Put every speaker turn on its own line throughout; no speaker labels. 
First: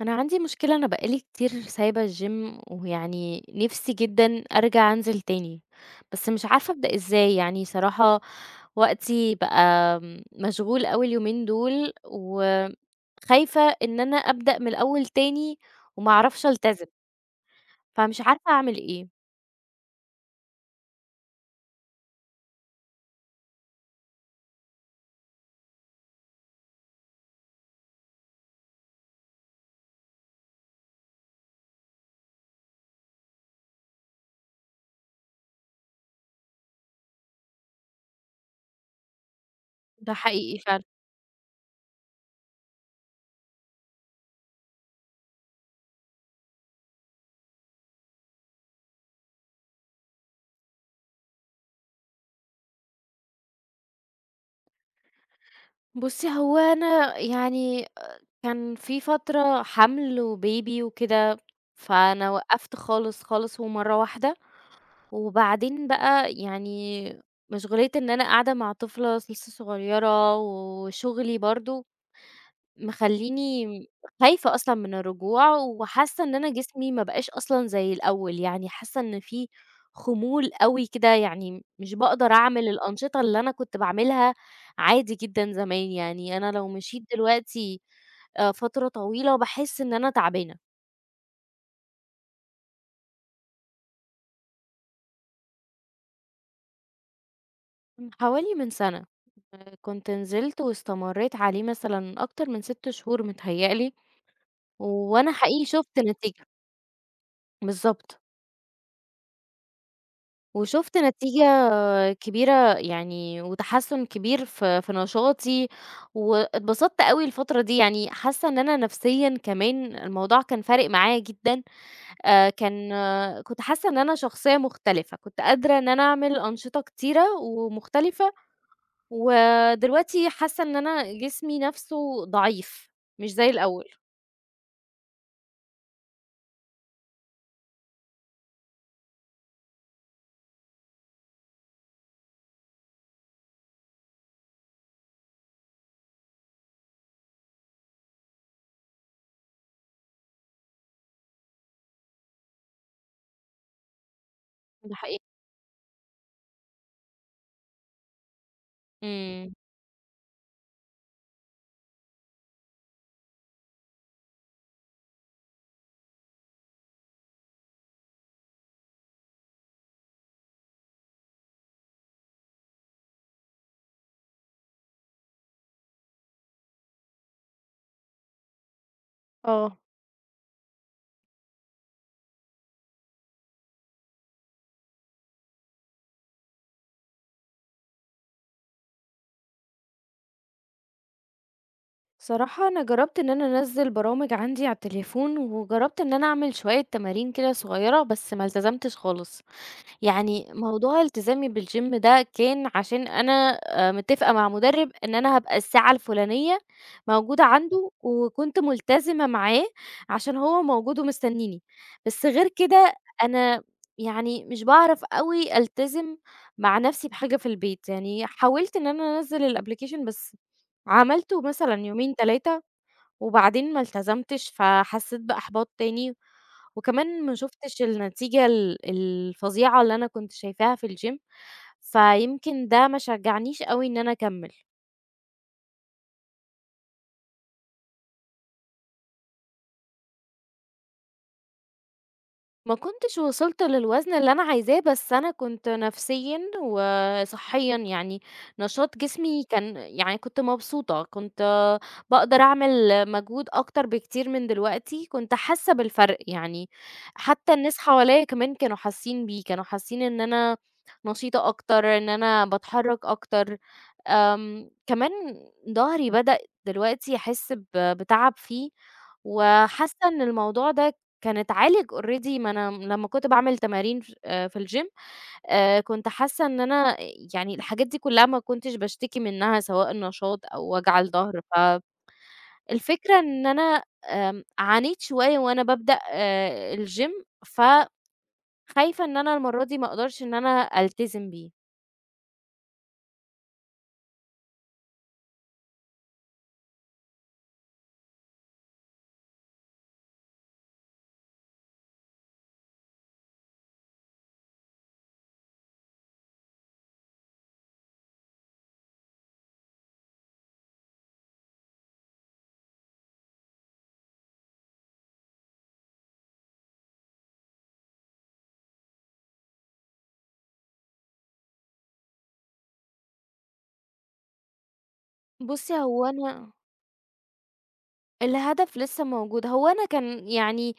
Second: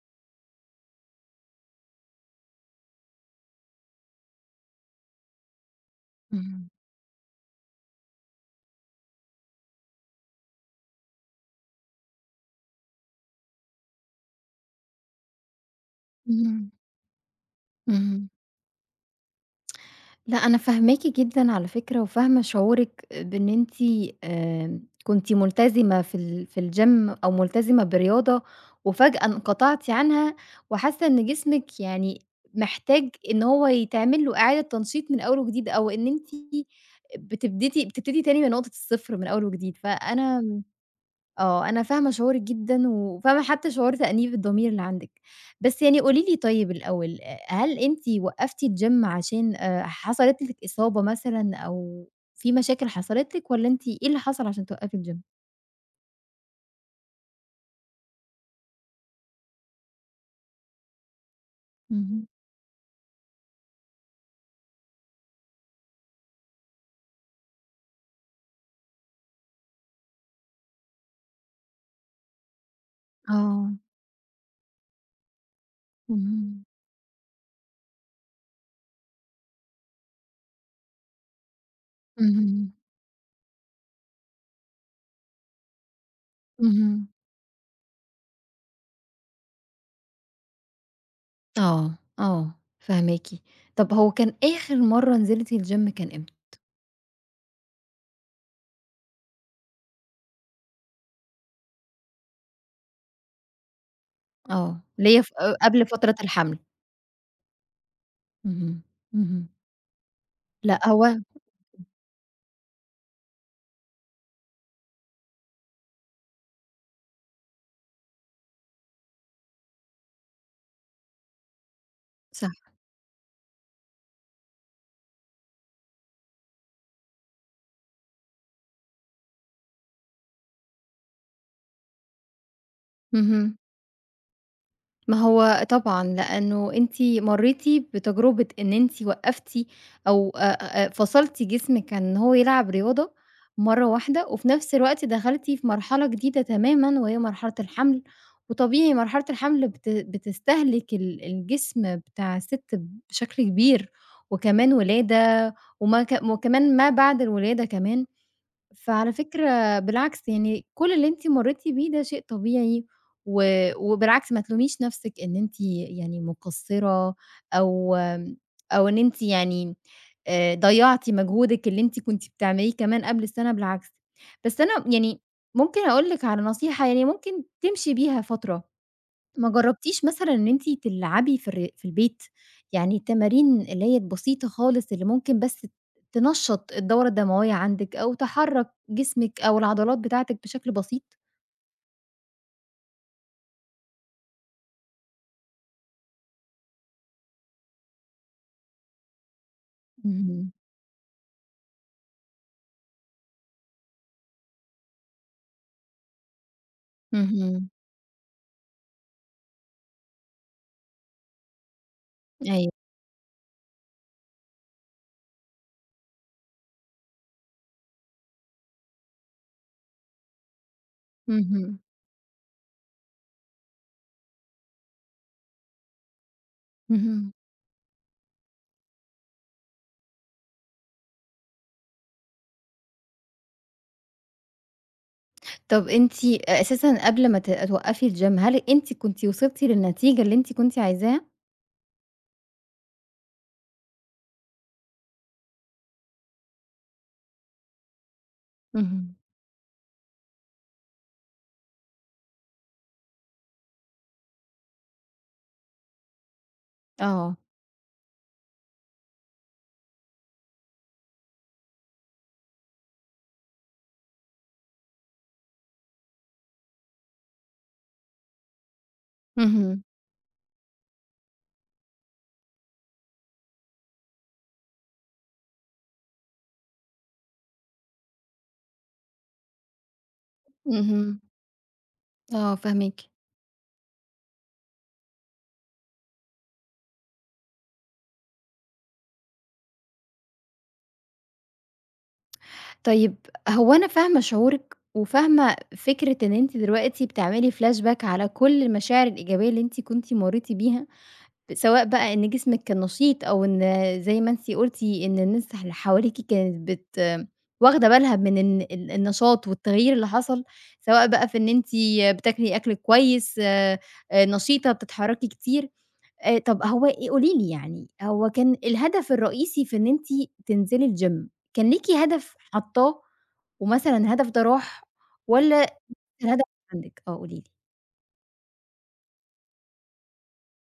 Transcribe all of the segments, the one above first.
أنا عندي مشكلة، أنا بقى لي كتير سايبة الgym ويعني نِفْسي جدًا أرجع أنزل تاني، بس مش
اهم،
عارفة أبدأ إزاي، يعني صراحة وقتي بقى مشغول أوي اليومين دول، وخايفة إن أنا أبدأ من الأول تاني وما أعرفش
اهم،
ألتزم، فمش
اهم.
عارفة أعمل إيه.
لأ أنا فاهماكِ جدًا على فكرة، وفاهمة شعورِك بإن أنتِ كنتِ ملتزمة في ال في الgym أو ملتزمة برياضة، وفجأة انقطعتِ عنها، وحاسة إن جسمِك يعني محتاج إن هو يتعمل له إعادة تنشيط من أول وجديد، أو إن أنتِ بتبتدي تاني من نقطة الصفر من أول وجديد،
ده حقيقي
فأنا
فعلًا.
آه، أنا فاهمة شعورِك جدًا، وفاهمة حتى شعور تأنيب الضمير اللي عندِك. بس يعني قولي لي طيب الأول، هل أنتِ وقّفتِ الgym عشان حصلت لِك إصابة مثلًا أو في مشاكل حصلت لِك والّا أنتِ إيه اللي حصل عشان توقّفي الgym؟
بُصّي، هو أنا يعني كان في فترة حَمْل وbaby وكده،
اهم.
فأنا وقّفت خالص، خالص ومَرّة واحدة. وبعدين بقى يعني مشغولية إن أنا قاعدة مع طفلة لسه صغيرة وشغلي برضه مخلّيني
آه،
خايفة أصلًا من الرجوع، وحاسة إن أنا
اهم،
جسمي ما بقاش أصلًا زي الأول، يعني حاسة إن في خمول أوي كده، يعني مش باقدر أعمل
اهم،
الأنشطة اللي أنا كنت باعملها عادي جدًا زمان، يعني أنا لو مشيت
اهم.
دلوقتي فترة طويلة باحس إن أنا تعبانة،
آه، آه، فاهماكِ. طب هو كان آخر مرّة نزلتِ الgym كان إمتى؟
من حوالي من سنة. كنت نزلت واستمريت عليه مثلًا أكتر من 6 شهور متهيأ لي،
آه، اللي هي ف
وأنا
آه،
حقيقي
قبل
شُفت
فترة
نتيجة
الحمل.
بالضبط،
اهم، اهم. لأ
وشُفت
هو
نتيجة كبيرة يعني وتحسُّن كبير في نشاطي، واتبسطت أوي الفترة دي، يعني حاسة إن أنا نفسيًا كمان الموضوع كان فارق معايا جدًا.
صح،
كان آه، كنت حاسة إن أنا شخصية مختلفة، كنت قادرة إن أنا أعمل أنشطة كتيرة ومختلفة، ودلوقتي حاسة إن أنا جسمي نَفْسه ضعيف مش زي
اهم.
الأول.
ما هو طبعًا، لأنه أنتِ مرّيتِ بتجربة إن أنتِ وقّفتِ أو فصلتِ جسمِك عن إن هو يلعب رياضة مرّة واحدة، وفي نفس الوقت دخلتِ في مرحلة جديدة تمامًا وهي مرحلة الحمل، وطبيعي مرحلة الحمل بتستهلك الجسم بتاع الست بشكل كبير، وكمان
ده حقيقي.
ولادة وما ك وكمان ما بعد الولادة كمان. فعلى
إمم.
فكرة بالعكس يعني كل اللي أنتِ مرّيتِ بيه ده شيء طبيعي، و وبالعكس ما تلوميش نَفْسِك إن أنتِ يعني مقصّرة أو أو إن أنتِ يعني ضيّعتِ مجهودِك اللي أنتِ كنتِ بتعمليه كمان قبل السَنة بالعكس. بس أنا يعني ممكن أقول لِك على نصيحة يعني ممكن تمشي بيها فترة. ما
آه.
جرّبتيش مثلًا إن أنتِ تلعبي في البيت؟ يعني التمارين اللي هي البسيطة خالص اللي ممكن بس تنشّط الدورة الدموية عندِك أو تحرّك جسمِك أو العضلات بتاعتِك بشكل بسيط؟
صراحة أنا جرّبت إن أنا أنزّل برامج عندي على التليفون، وجرّبت إن أنا أعمل شوية تمارين كده صغيّرة، بس ما التزمتش خالص. يعني
اهم،
موضوع التزامي بالgym ده كان عشان أنا متفقة مع مُدرِّب إن أنا هابقى الساعة الفُلانية موجودة
اهم،
عنده، وكنت ملتزمة معاه عشان هو موجود ومستنيني، بس غير
أيوه،
كده أنا يعني مش باعرف أوي ألتزم مع نَفْسي بحاجة في البيت، يعني حاولت إن أنا أنزّل الapplication بس عملته مثلًا
اهم،
يومين، 3 وبعدين ما التزمتش، فحسّيت بإحباط تاني، وكمان
اهم.
ما شُفتش النتيجة الفظيعة اللي أنا كنت شايفاها في الgym، فيمكن ده ما شجّعنيش أوي إن أنا أكمّل.
طَب أنتِ أساسًا قبل ما توقّفي الgym هل أنتِ كنتِ وصلتِ للنتيجة اللي أنتِ كنتِ عايزاها؟
ما كنتش وصلت للوزن اللي أنا عايزاه، بس أنا كنت نفسيًا وصحيًا، يعني نشاط
اهم،
جسمي كان يعني كنت مبسوطة، كنت باقدر أعمل مجهود أكتر بكتير من دلوقتي، كنت حاسة بالفرق، يعني
آه،
حتى الناس حواليّا كمان كانوا حاسين بيه، كانوا حاسين إن أنا نشيطة أكتر، إن أنا باتحرك أكتر. آمم، كمان ضهري بدأ دلوقتي أحس بتعب فيه،
اهم،
وحاسة إن الموضوع ده كان اتعالج already، ما أنا لمّا كنت باعمل تمارين ف في الgym، كنت حاسة إن أنا يعني الحاجات دي كلها ما كنتش باشتكي منها سواء النشاط أو وجع
اهم،
الضهر،
آه فاهماكِ.
فالفكرة إن أنا عانيت شوية وأنا بابدأ الgym، فخايفة إن أنا المرة دي ما أقدرش إن أنا ألتزم بيه.
طيب هو أنا فاهمة شعورِك، وفاهمة فكرة إن أنتِ دلوقتي بتعملي flashback على كل المشاعر الإيجابية اللي أنتِ كنتِ مريتِ بيها، سواء بقى إن جسمِك كان نشيط، أو إن زي ما أنتِ قلتِ إن الناس اللي حواليكِ كانت واخدة بالها من النشاط والتغيير اللي حصل، سواء بقى في إن أنتِ بتاكلي أكل كويس، نشيطة، بتتحركي كتير. طَب هو إيه قولي لي يعني، هو كان الهدف الرئيسي في إن أنتِ تنزلي الgym كان ليكِ هدف حاطاه ومثلًا الهدف ده راح
بُصّي
والّا
هو
الهدف
أنا
عندِك؟ آه قولي لي.
الهدف لسه موجود، هو أنا كان يعني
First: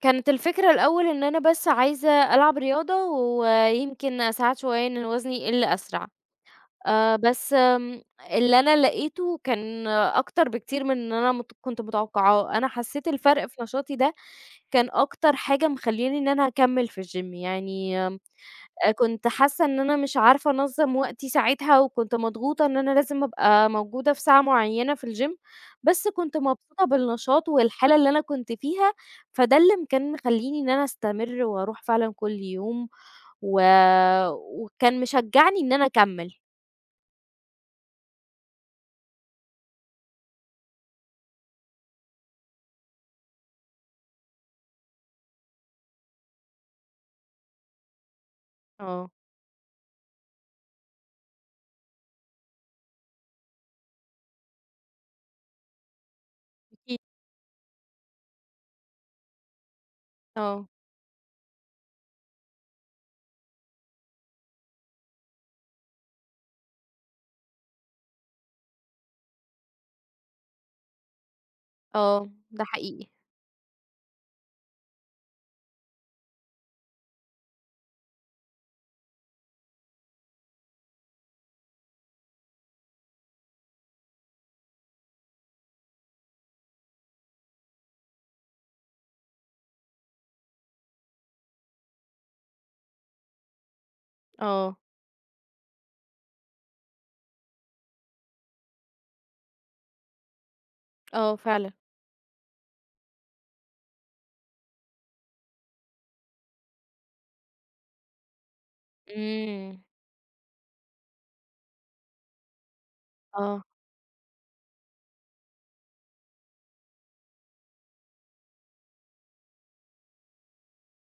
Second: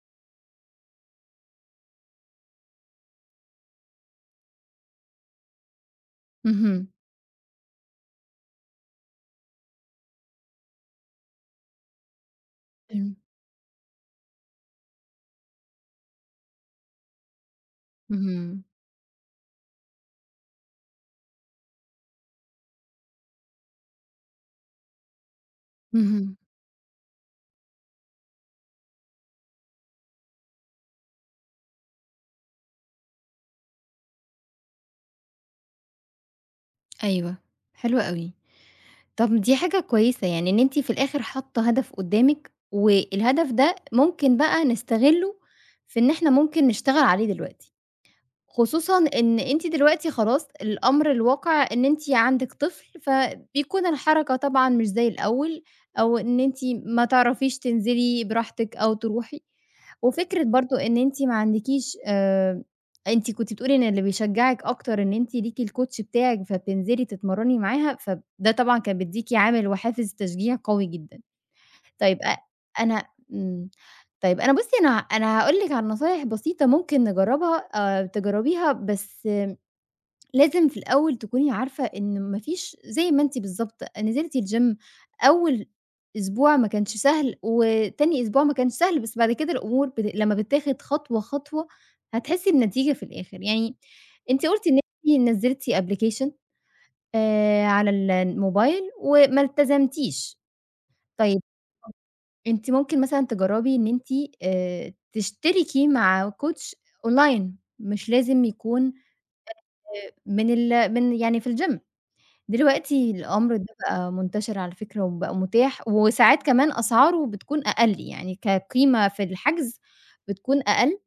كانت الفكرة الأول إن أنا بس عايزة ألعب رياضة ويمكن أساعد شوية إن وزني يقل أسرع.
اهم.
بس آمم اللي أنا لقيته كان أكتر بكتير من إن أنا كنت متوقعاه، أنا حسيت
إمم.
الفرق في نشاطي ده كان أكتر حاجة مخلّياني إن أنا أكمّل في الgym. يعني
اهم.
كنت حاسة إن أنا مش عارفة أنظّم وقتي ساعتها، وكنت مضغوطة إن أنا لازم أبقى موجودة في ساعة معيّنة في الgym، بس
اهم.
كنت مبسوطة بالنشاط والحالة اللي أنا كنت فيها، فده اللي كان مخلّيني إن أنا أستمر وأروح فعلًا كل يوم، و وكان مشجّعني إن أنا أكمّل.
أيوه. حلو أوي. طَب دي حاجة كويسة، يعني إن أنتِ في الآخر حاطة هدف قدّامِك والهدف ده ممكن بقى نستغلّه في إن إحنا ممكن نشتغل عليه دلوقتي. خصوصًا
آه،
إن أنتِ دلوقتي خلاص الأمر الواقع إن أنتِ عندِك طفل، فبيكون الحركة طبعًا مش زي الأول، أو إن أنتِ
أكيد،
ما تعرفيش تنزلي براحتِك أو تروحي، وفكرة
آه،
برضه إن أنتِ ما عندكيش أنتِ كنتِ بتقولي إن اللي بيشجعِك أكتر إن أنتِ ليكِ الكوتش بتاعِك، فبتنزلي تتمرّني معاها، فده طبعًا كان بيدّيكِ عامل وحافز تشجيع قوي جدًا. طيب
آه، ده
أنا
حقيقي،
إمم. طيب أنا بُصّي أنا هاقول لِك على نصايح بسيطة ممكن نجرّبها تجرّبيها، بس لازم في الأول تكوني عارفة إن ما فيش زي ما أنتِ بالضبط نزلتِ الgym أول أسبوع ما كانش سهل، وتاني أسبوع ما كانش سهل، بس بعد كده الأمور لمّا بتتاخد خطوة، خطوة هتحسّي بنتيجة في الآخر. يعني أنتِ قُلتِ
آه،
إن أنتِ نزّلتِ application على الموبايل وما التزمتيش،
آه
طيب
فعلًا،
أنتِ ممكن مثلًا تجرّبي إن أنتِ تشتركي مع coach online مش لازم يكون
إمم،
من يعني في الgym دلوقتي الأمر
آه.
ده بقى منتشر على فكرة وبقى متاح، وساعات كمان أسعاره بتكون أقل، يعني كقيمة في الحجز بتكون أقل،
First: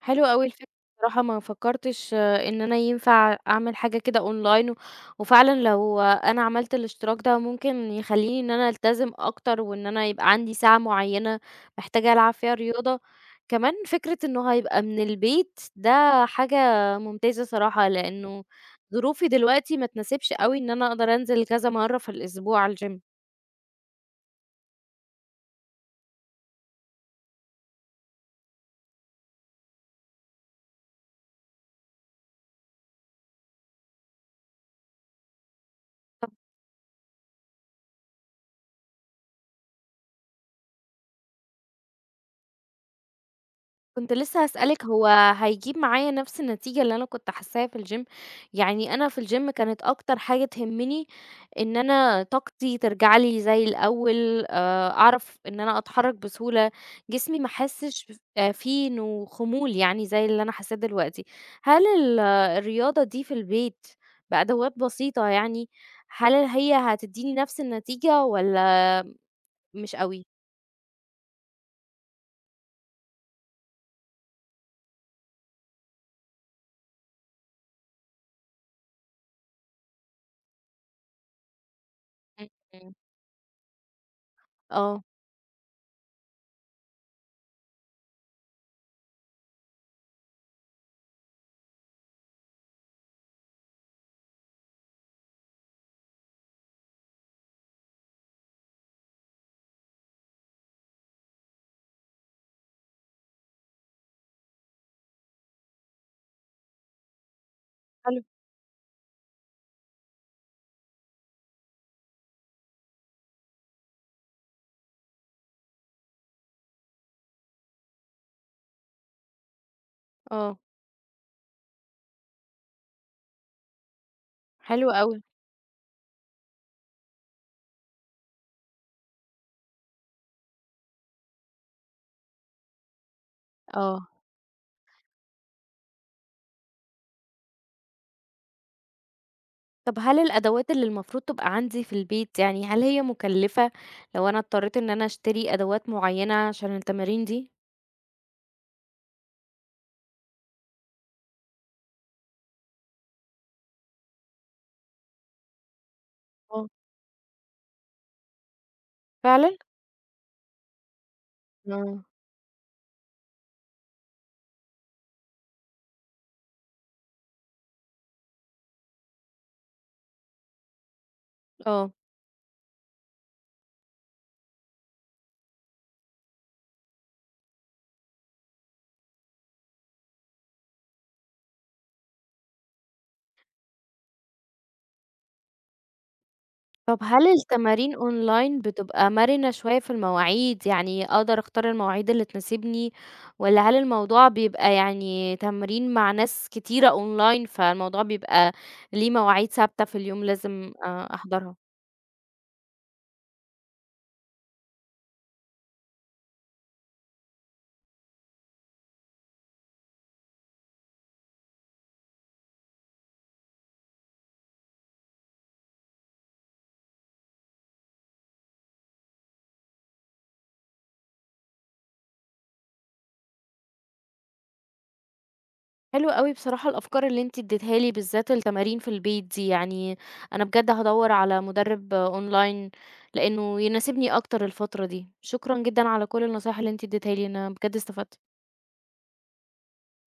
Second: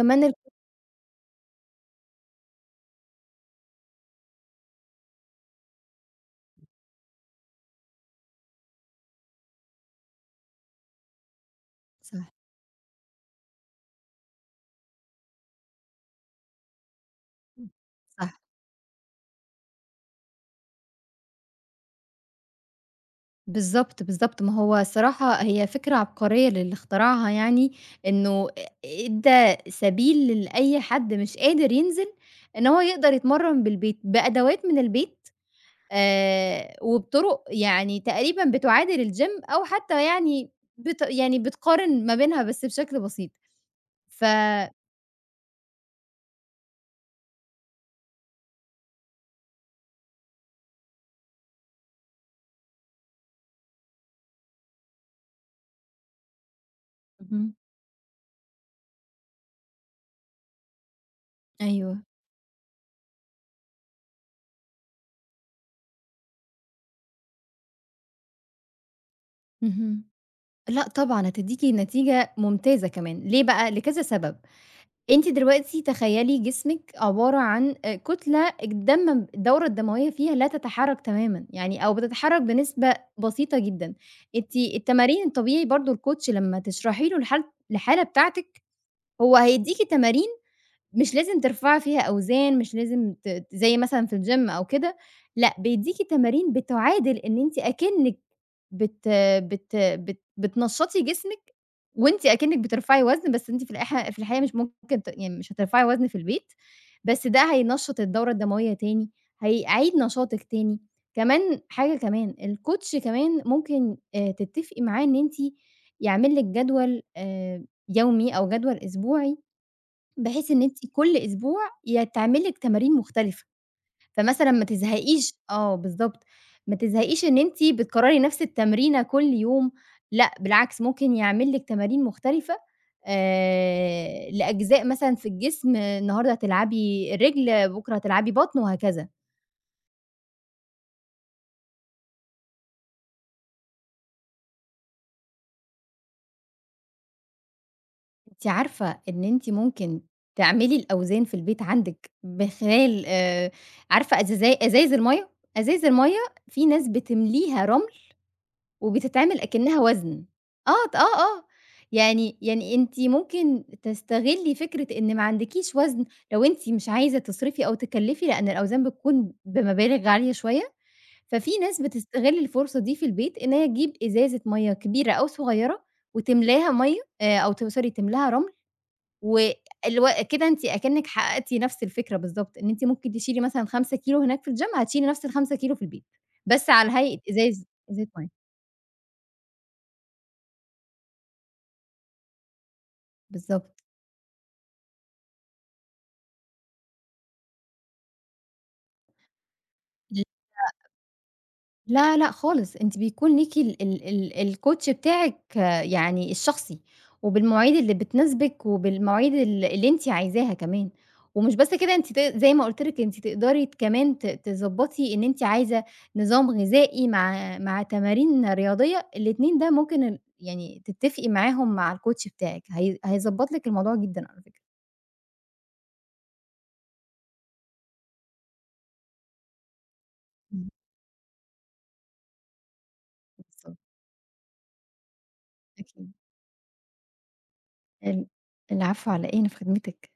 حلو
ال
أوي الفكرة، بصراحة ما فكّرتش، آه، إن أنا ينفع أعمل حاجة كده أونلاين، وفعلًا لو آه، أنا عملت الاشتراك ده ممكن يخلّيني إن أنا ألتزم أكتر، وإن أنا يبقى عندي ساعة معيّنة محتاجة
صح،
ألعب فيها رياضة، كمان فكرة إنه هيبقى من البيت ده حاجة ممتازة
إمم،
صراحة،
صح.
لإنه ظروفي دلوقتي ما تناسبش أوي إن أنا أقدر أنزل كذا مرّة في الأسبوع الgym.
بالضبط، بالضبط. ما هو الصراحة هي فكرة عبقرية للي اخترعها يعني، إنه إدّى سبيل لأي حد مش قادر ينزل، إن هو يقدر يتمرّن بالبيت، بأدوات من البيت وبطُرُق يعني تقريبًا بتُعادل الgym أو حتى يعني بت يعني بتقارن ما بينها بس بشكل بسيط.
كنت
ف
لسه هاسألِك، هو هيجيب معايا نفس النتيجة اللي أنا كنت حاساها في الgym؟ يعني أنا في الgym كانت أكتر حاجة تهمني إن أنا طاقتي ترجع لي زي الأول، أعرف إن أنا أتحرك بسهولة، جسمي ما
اهم،
احسش ف فيه إنه خمول يعني زي اللي أنا حاساه دلوقتي. هل
أيوه،
ال الرياضة دي في البيت بأدوات بسيطة يعني، هل هي هتديني نفس النتيجة والّا مش
اهم.
أوي؟
لأ طبعًا هتدّيكِ نتيجة ممتازة كمان، ليه بقى؟ لكذا سبب. أنتِ دلوقتي تخيّلي جسمِك عبارة عن كتلة الدم الدورة الدموية فيها لا تتحرّك تمامًا، يعني أو بتتحرّك
إمم،
بنسبة
إمم.
بسيطة جدًا. أنتِ
آه،
التمارين الطبيعي برضه الcoach لمّا تشرحي له الحالة بتاعتِك، هو هيدّيكِ تمارين مش لازم ترفعي فيها أوزان، مش لازم ت ت زي مثلًا في الgym أو كده، لأ بيدّيكِ تمارين بتعادل إن أنتِ أكنِّك بت بت بت بتنشّطي جسمِك وأنتِ أكنِّك بترفعي وزن، بس أنتِ في الحقيقة مش ممكن ت يعني مش هترفعي وزن في البيت، بس ده هينشّط
حلو،
الدورة الدموية تاني، هيعيد نشاطِك تاني. كمان حاجة كمان، الcoach كمان ممكن تتّفقي معاه إن أنتِ يعمل لِك جدول يومي أو جدول أسبوعي بحيث
آه،
إن أنتِ كل أسبوع يا تعمل لِك تمارين مختلفة، فمثلًا ما
حلو أوي،
تزهقيش آه بالضبط، ما تزهقيش إن أنتِ بتكرّري نفس التمرينة كل يوم، لأ بالعكس ممكن يعمل لِك تمارين مختلفة
آه.
لأجزاء مثلًا في الجسم، النهارده هتلعبي رِجل، بُكرة هتلعبي بطن وهكذا.
طب هل الأدوات اللي المفروض تبقى عندي في البيت، يعني هل هي مكلفة لو أنا اضطريت إن أنا أشتري أدوات معينة عشان التمارين دي؟
أنتِ عارفة إن أنتِ ممكن تعملي الأوزان في البيت عندِك من خلال عارفة أزايز المَيّة؟ أزايز المَيّة في
آه،
ناس بتمليها رمل وبتتعمل
فعلًا؟
أكنّها وزن. آه، آه، آه.
آه،
يعني أنتِ ممكن تستغلّي فكرة إن ما عندكيش وزن لو أنتِ مش عايزة تصرفي أو تكلّفي، لإن الأوزان بتكون بمبالغ عالية شوية، ففي ناس
آه.
بتستغل الفرصة دي في البيت إن هي تجيب إزازة مَيّة كبيرة أو صغيّرة وتملاها مَيّة أو sorry تملاها رمل والو كده أنتِ أكنِّك حققتِ نفس الفكرة بالضبط، إن أنتِ ممكن تشيلي مثلًا 5 كيلو هناك في الgym هتشيلي نفس ال5 كيلو في البيت، بس على
طب
هيئة
هل التمارين
إزازة مَيّة.
أونلاين بتبقى مرنة شوية في المواعيد، يعني أقدر أختار المواعيد اللي تناسبني، والّا هل
بالضبط.
الموضوع بيبقى يعني تمرين مع ناس كتيرة أونلاين، فالموضوع بيبقى ليه مواعيد ثابتة في اليوم لازم أحضرها؟
لا، خالص، أنتِ بيكون ليكِ ال ال ال الcoach بتاعِك آه، يعني الشخصي، وبالمواعيد اللي بتناسبِك، وبالمواعيد اللي أنتِ عايزاها كمان، ومش بس كده أنتِ زي ما قُلت لِك أنتِ تقدري ت- كمان ت تضبّطي إن أنتِ عايزة نظام غذائي مع تمارين رياضية، الاتنين ده ممكن ال يعني تتفقي معاهم مع الcoach بتاعِك، هي هيضبّط لِك الموضوع جدًا على فكرة.
حلو أوي بصراحة الأفكار اللي أنتِ اديتها لي، بالذات التمارين في البيت دي، يعني أنا
إمم.
بجد هادوّر على مدرب آه، أونلاين لإنه
بالضبط،
يناسبني أكتر الفترة دي. شكرًا جدًا على
أكيد.
كل النصايح اللي أنتِ اديتها لي، أنا بجد
ال
استفدت.
العفو على إيه، أنا في خدمتِك.